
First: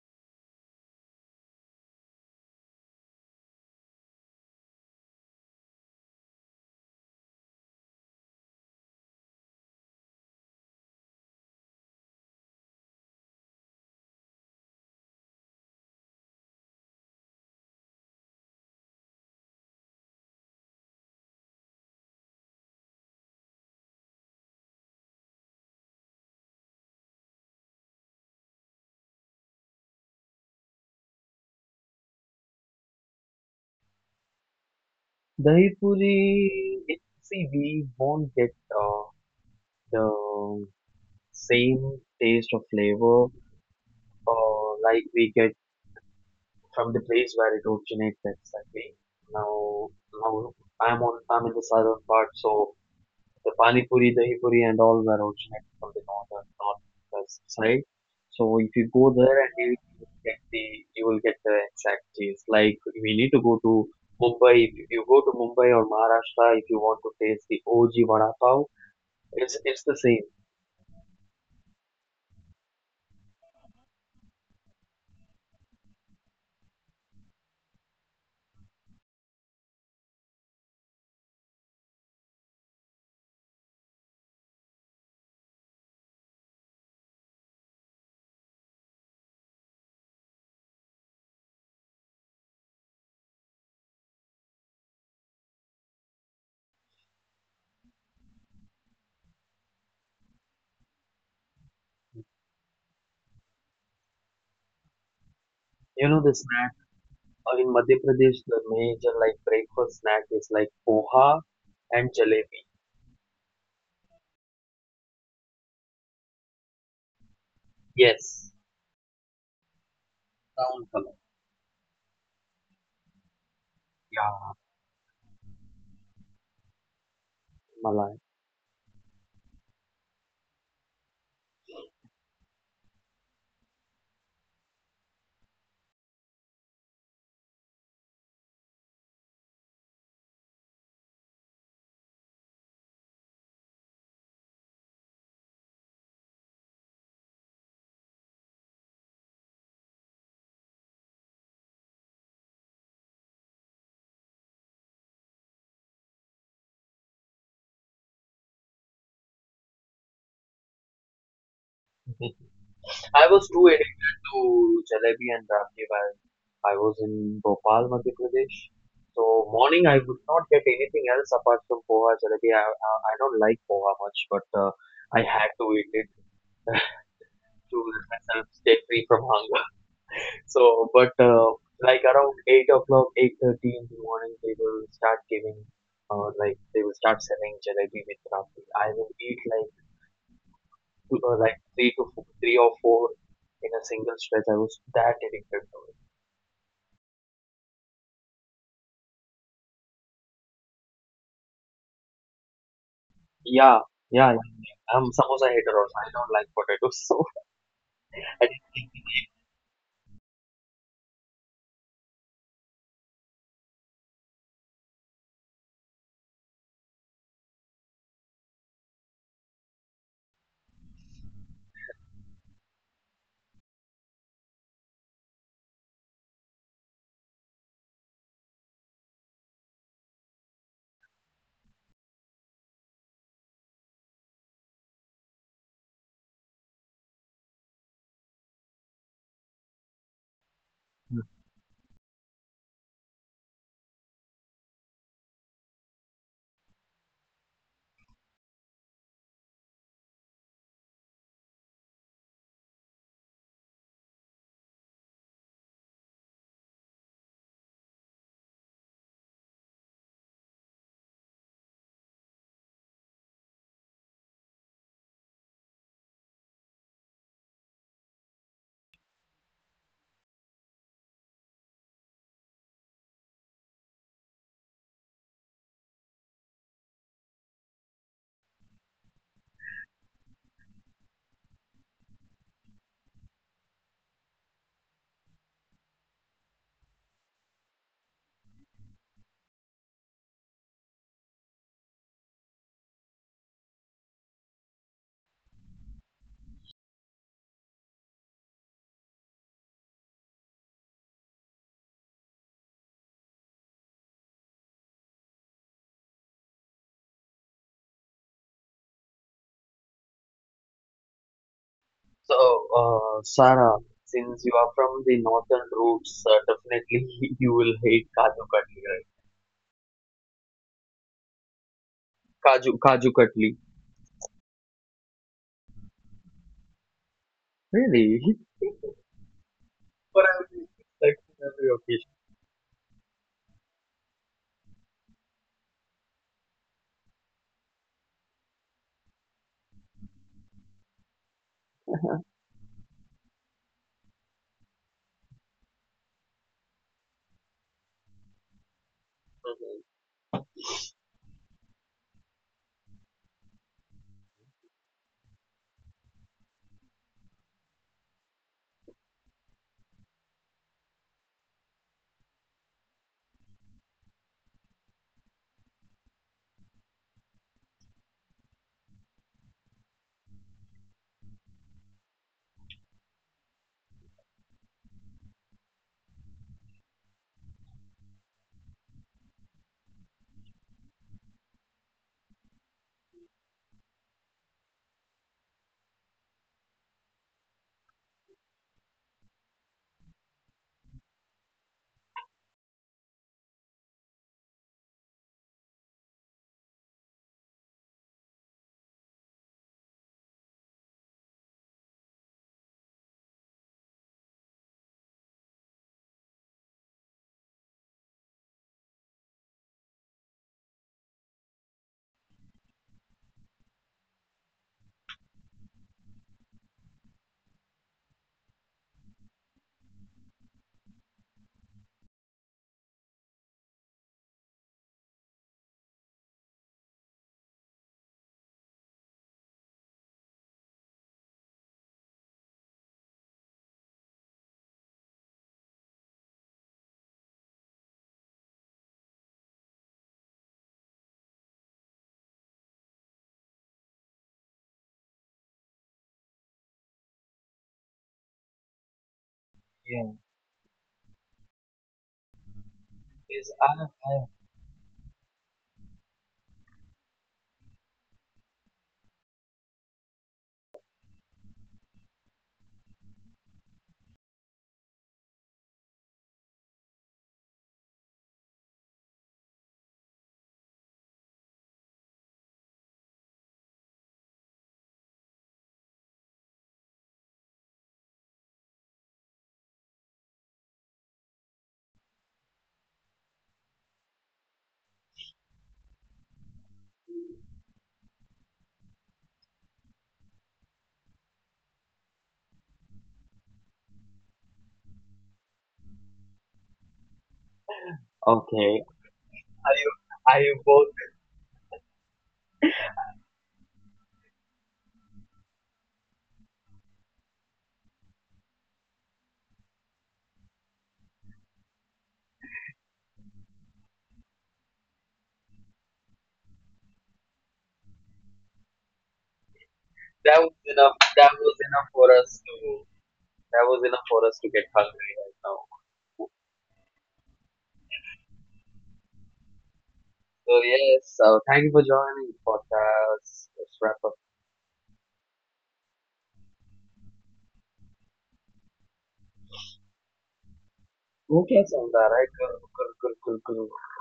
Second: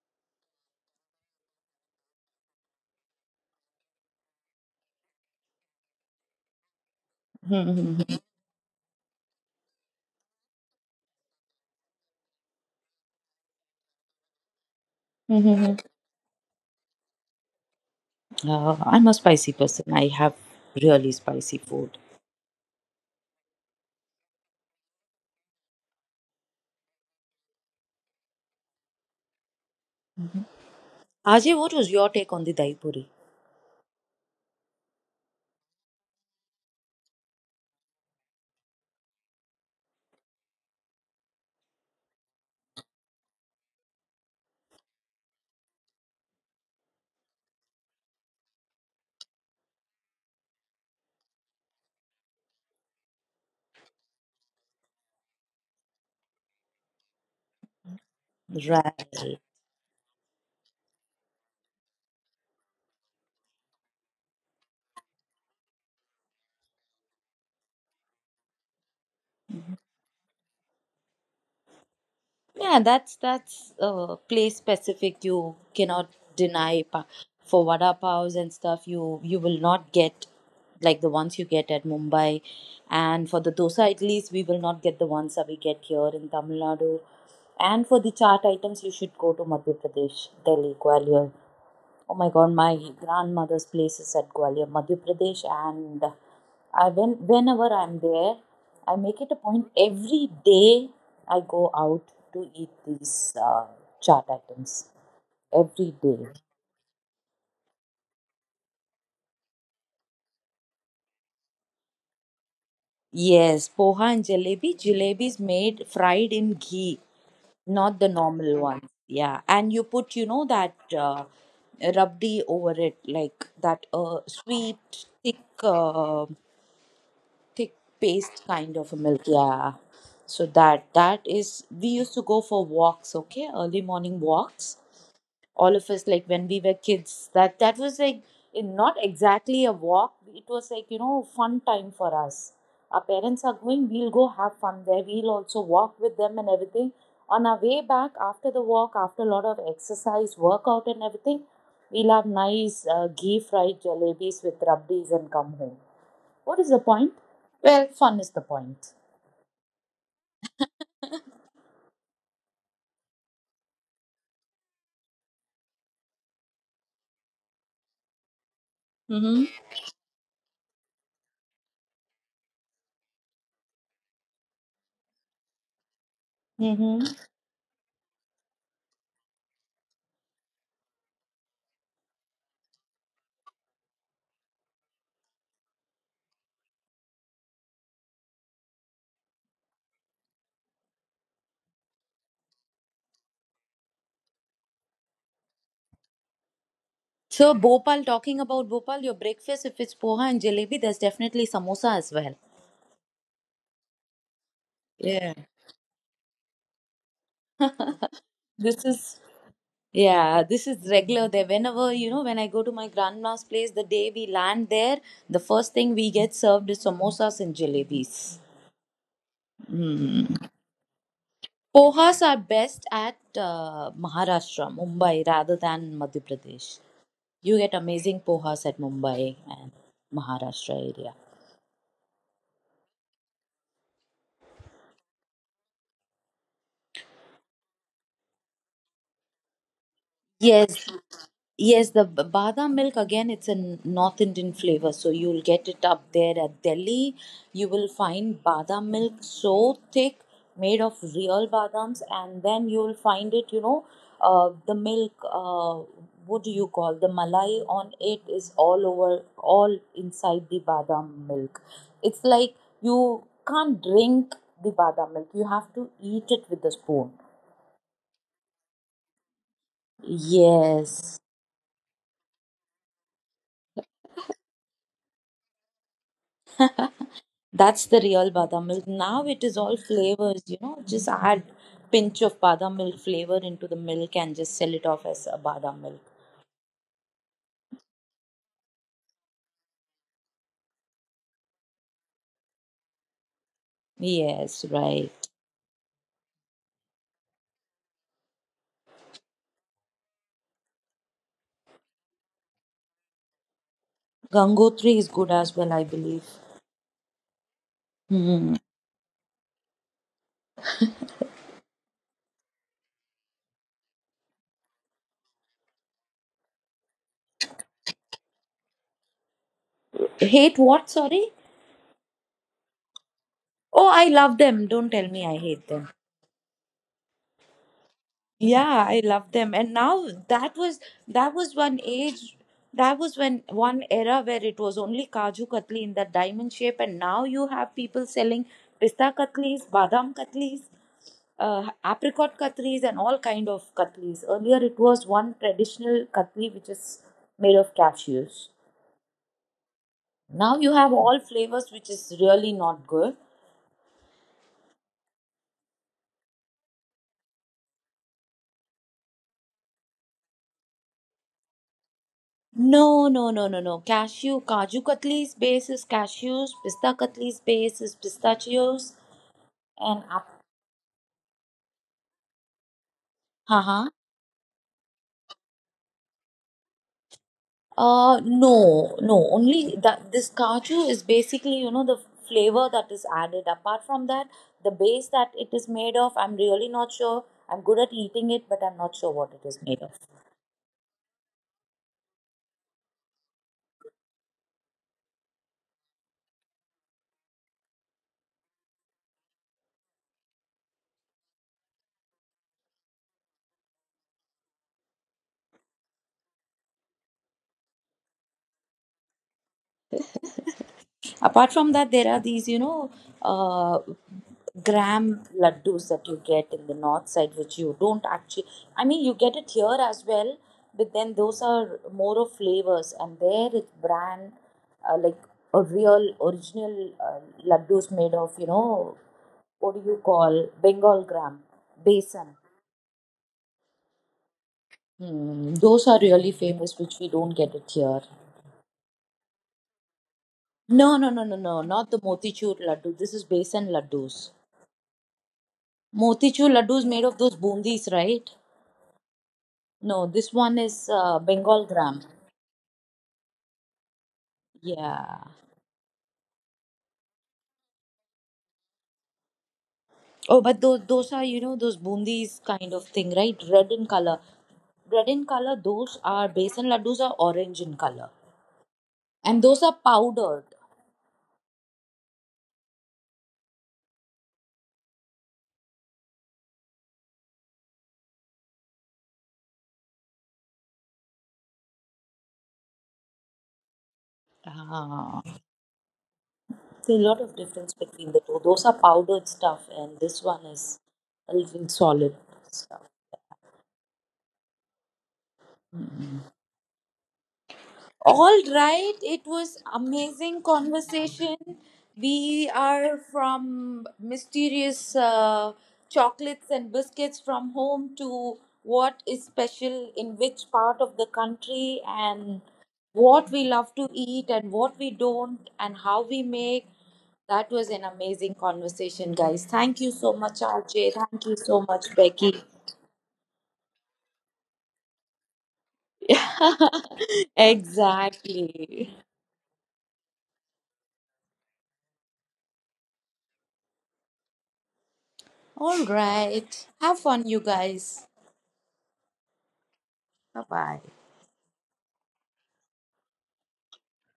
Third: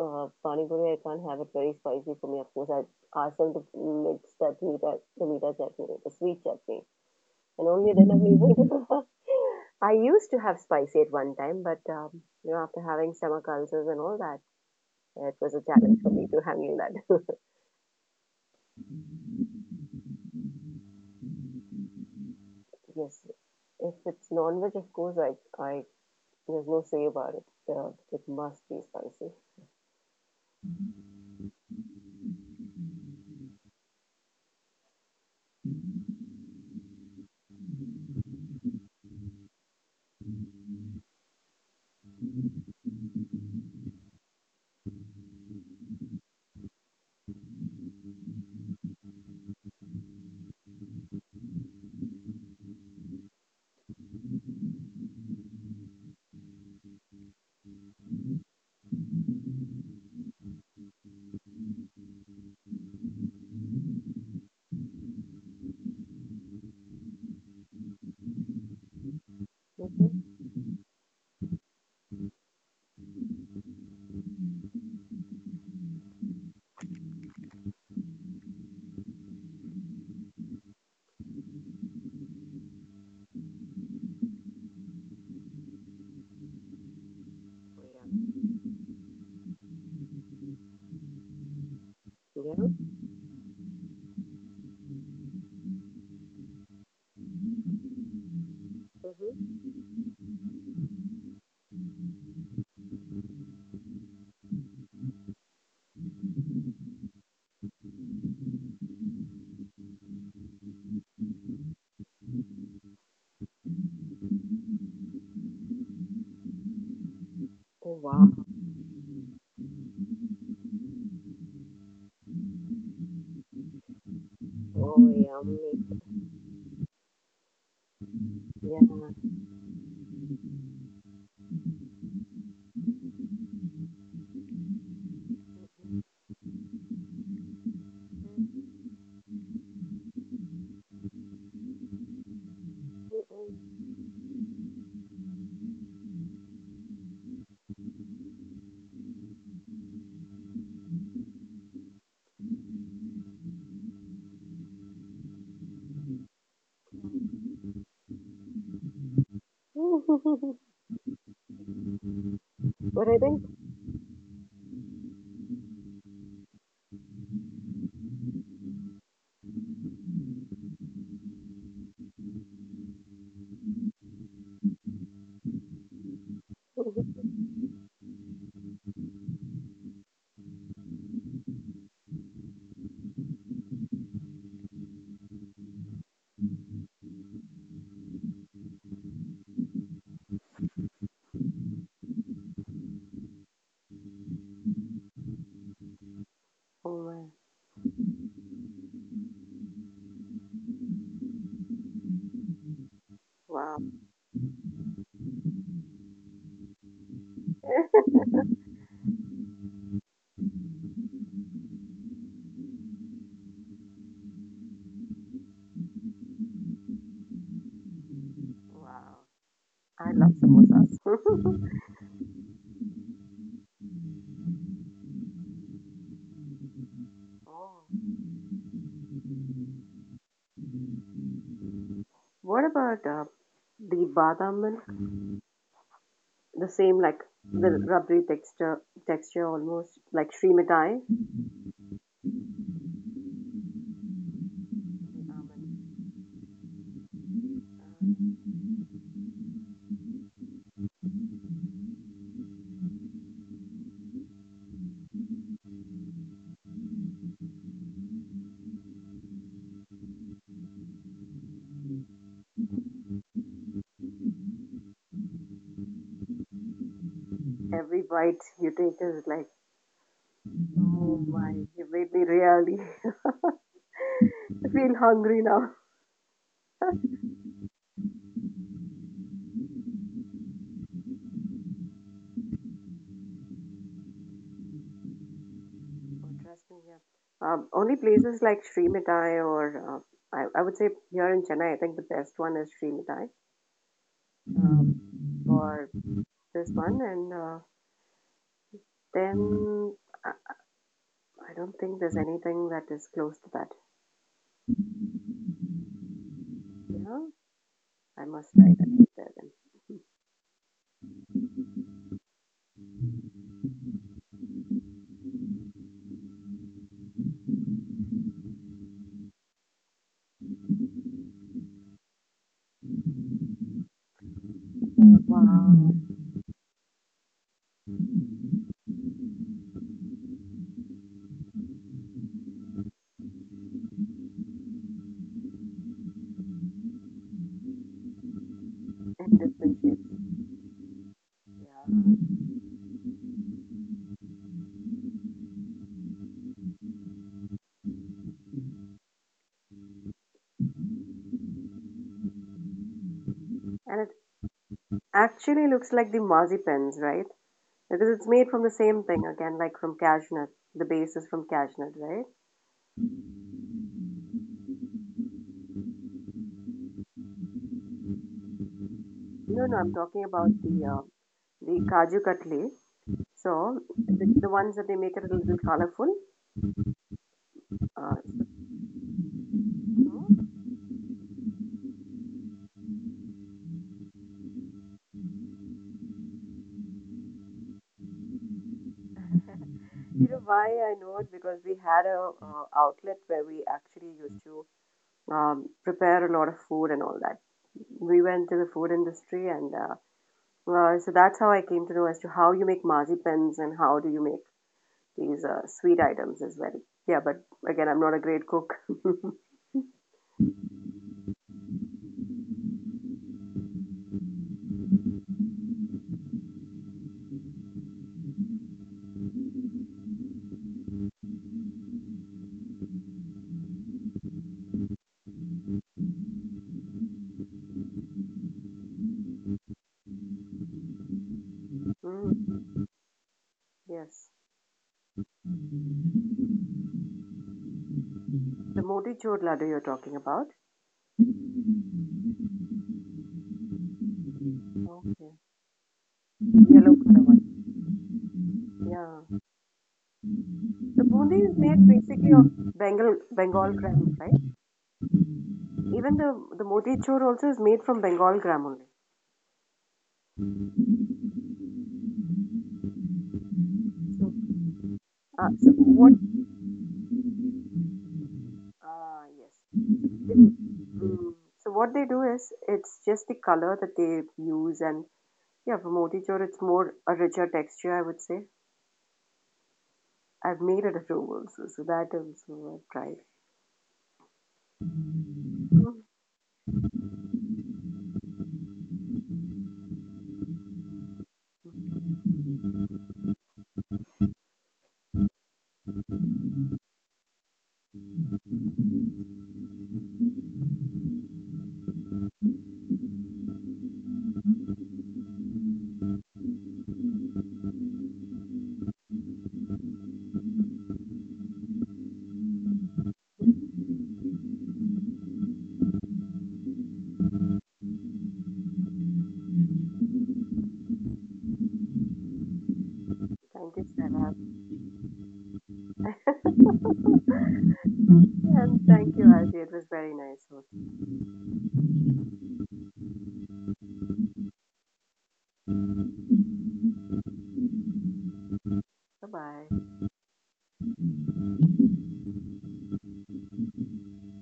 Pani Puri, I can't have it very spicy for me. Of course, I ask them to mix that meat, the meat chutney, the sweet chutney, and only then I'm able to. I used to have spicy at one time, but you know, after having stomach ulcers and all that, it was a challenge for me to handle that.
I'm a spicy person. I have really spicy food.
Yes, if it's non-veg, of course, I, there's no say about it. It must be spicy.
Ajay, what was your take on the dahi puri?
Dahi puri, see, we won't get uh, the same taste or flavor like we get from the place where it originated, exactly. Now, now I'm in the southern part, so the pani puri, dahi puri, and all were originated from the northern northwest side. So if you go
Right.
there and you will get the you will get the exact taste. Like we need to go to Mumbai. If you go to Mumbai or Maharashtra, if you want to taste the OG vada pav, it's the same.
Mm-hmm.
Yeah, that's place specific. You cannot deny pa- for vada paos and stuff. You will not get like the ones you get at Mumbai, and for the dosa at least we will not get the ones that we get here in Tamil Nadu. And for the
Yeah.
chaat items, you should go to Madhya Pradesh, Delhi, Gwalior. Oh my God,
Yeah.
my grandmother's place is at Gwalior, Madhya Pradesh, and I when whenever I'm there, I make it a
Mm-hmm.
point every day I go out to eat these chaat items every
You know the
day.
snack in Madhya Pradesh, the major like breakfast snack is like poha and jalebi.
Yes, poha and jalebi. Jalebi is made fried in ghee,
Oh
not the
wow.
Yes,
normal one. Yeah, and you put you know
brown
that
color.
uh, rabdi over it, like that
Yeah,
Oh
sweet thick.
yummy.
Uh, thick
Malai.
paste kind of a
Yeah.
milk, yeah, so that is, we used to go for walks, okay, early morning walks, all of us, like when we were kids, that was like in- not exactly a walk, it was like, you know, fun time for us. Our parents are going, we'll go have fun there, we'll also walk with them and everything. On our way back after the walk, after a lot of exercise, workout and everything, we'll have nice ghee fried jalebis with rabdis and come home. What is the point? Well, fun is the point.
Mm-mm.
Mhm. I
But I
was too
think.
addicted to jalebi and rabdi while I was in Bhopal, Madhya Pradesh. So
Mm-hmm.
morning I would not get anything else apart from poha jalebi. I don't like poha much, but I had to eat it
Mm-hmm.
to let myself stay free from hunger. So, but like around 8 o'clock, 8:30 in the morning, they will start giving, like they will start selling jalebi with rabdi. I will eat like three to four, three or four in a single stretch. I was that addicted to it.
Oh my.
So, Bhopal, talking about Bhopal, your breakfast, if it's poha and jalebi, there's definitely samosa as well.
Yeah,
Wow.
yeah, yeah. I'm samosa
Yeah.
hater also. I don't like potatoes. So, I
This is Yeah, this is regular there. Whenever, you know, when I go to my grandma's place, the day we land there, the first thing we get served is samosas and jalebis.
Wow. I love
Mm.
samosas.
Pohas are best at Maharashtra, Mumbai, rather than Madhya Pradesh. You get
Oh.
amazing pohas at Mumbai and Maharashtra area.
What about the badam milk? The same, like the rubbery texture, texture almost like Sri
Yes,
Mitai.
didn't-
yes, the b- badam milk again, it's a n- North Indian flavor. So you'll get it up there at Delhi. You will find badam milk so thick, made of real badams, and then you'll find it, you know, the milk, what do you call, the malai on it is all over, all inside the badam milk. It's like you can't drink the badam milk, you have to eat it with a spoon.
Every bite you take is like,
Yes.
oh my, you made me really feel hungry now.
That's the real badam milk. Now it is all flavors, you know. Just add pinch of badam milk flavor into the milk and just sell it off as a badam milk.
Oh, trust me, yeah. Only places like Sri Mitai or I would say here in Chennai, I think the best one is Sri Mitai
Yes,
um,
right.
for this one, and then I, I don't think there's anything that is close to that.
Gangotri is good as well, I believe.
Yeah, I must
Hmm.
try that there then.
so Sarah, since you are from the northern roots, definitely you will hate kaju katli, right?
Hate what? Sorry.
Kaju katli.
Oh, I love them. Don't tell me I hate them.
Wow.
Really?
Yeah, I love them. And
But
now
I would like on
that
every
was one
occasion.
age, that was when one era where it was only Kaju Katli in that diamond shape, and now you have people selling
In
pista katlis,
different.
badam katlis,
Yeah.
apricot
And
katlis and all kind of katlis. Earlier it was one traditional katli which is made of cashews.
Mhm.
Now you have all flavors which is really not good.
it actually looks like the marzipans, right? Because it's made from the same thing again, like from cashew nut. The base is from cashew nut, right?
No, no, no, no, no. Cashew, Kaju Katli's base is cashews, Pista Katli's base is pistachios,
No, no, I'm
and
talking
app-
about the kaju katli. So
huh.
the ones that they make it a little colorful. Uh,
No, no. Only that this
so,
Kaju is basically, you know, the flavor that is added. Apart from that, the base that it is made of, I'm really not sure. I'm good at eating it, but I'm not sure what it is made of.
you know why I know it, because we had a outlet where we actually used to prepare a lot of food and all that. We went to the food industry, and so that's how I came to know as to how you make marzipans and how do you make these sweet items as well. Yeah, but again, I'm not a great cook.
Apart from that, there are these, you know, uh, gram laddus that you get in the north side, which you don't actually. I mean, you get it here as well, but then those are more of flavors, and there it's brand like a real original laddus made of, you know, what do you call, Bengal gram, besan.
Mm, yes.
Hmm, those are really famous, which we don't get it here.
The moti chur laddu you're talking about.
No, no, no, no, no, not the motichur laddu. This is besan laddus.
Okay.
Motichur laddu is
Yellow
made
color
of those
one.
bundis, right?
Yeah.
Yeah.
No, this one is
The bundi is
Bengal
made
gram.
basically of Bengal
Is
Bengal
I
gram, right?
Yeah.
Even the moti chur also is made from Bengal gram only.
Oh, but those are, you know, those bundis kind of thing, right? Red in color.
So,
Red in
uh,
color.
so
Those
what?
are besan laddus are orange in color,
Ah,
and
yes.
those are
They-
powdered.
mm, so what they do is it's just the color that they use and yeah, for moti chur, it's more a richer texture, I would say. I've made it at home also, so that also I've tried.
Ah,
Mhm.
there's a lot of difference between the two. Those are powdered stuff, and this one is a little solid stuff. Hmm. All
okay.
right, it
Are
was
you are you
amazing
both?
conversation. We are from mysterious chocolates and biscuits from home to what is special in which part of the country and what we love to eat and what we don't and how we make. That was an amazing conversation, guys. Thank you so
That was
much,
enough.
RJ.
That
Thank
was
you so
enough
much,
for us
Becky.
to That was
Thank you,
enough for us to
Stella.
get hungry right now.
Yeah, and
exactly.
thank you, Arjay. It was very nice.
So yes, thank you for joining the podcast. Let's wrap up.
All right. Have fun, you guys.
Bye bye.
Bye bye.
Okay, Sandar, right? Good, good, good, good, good.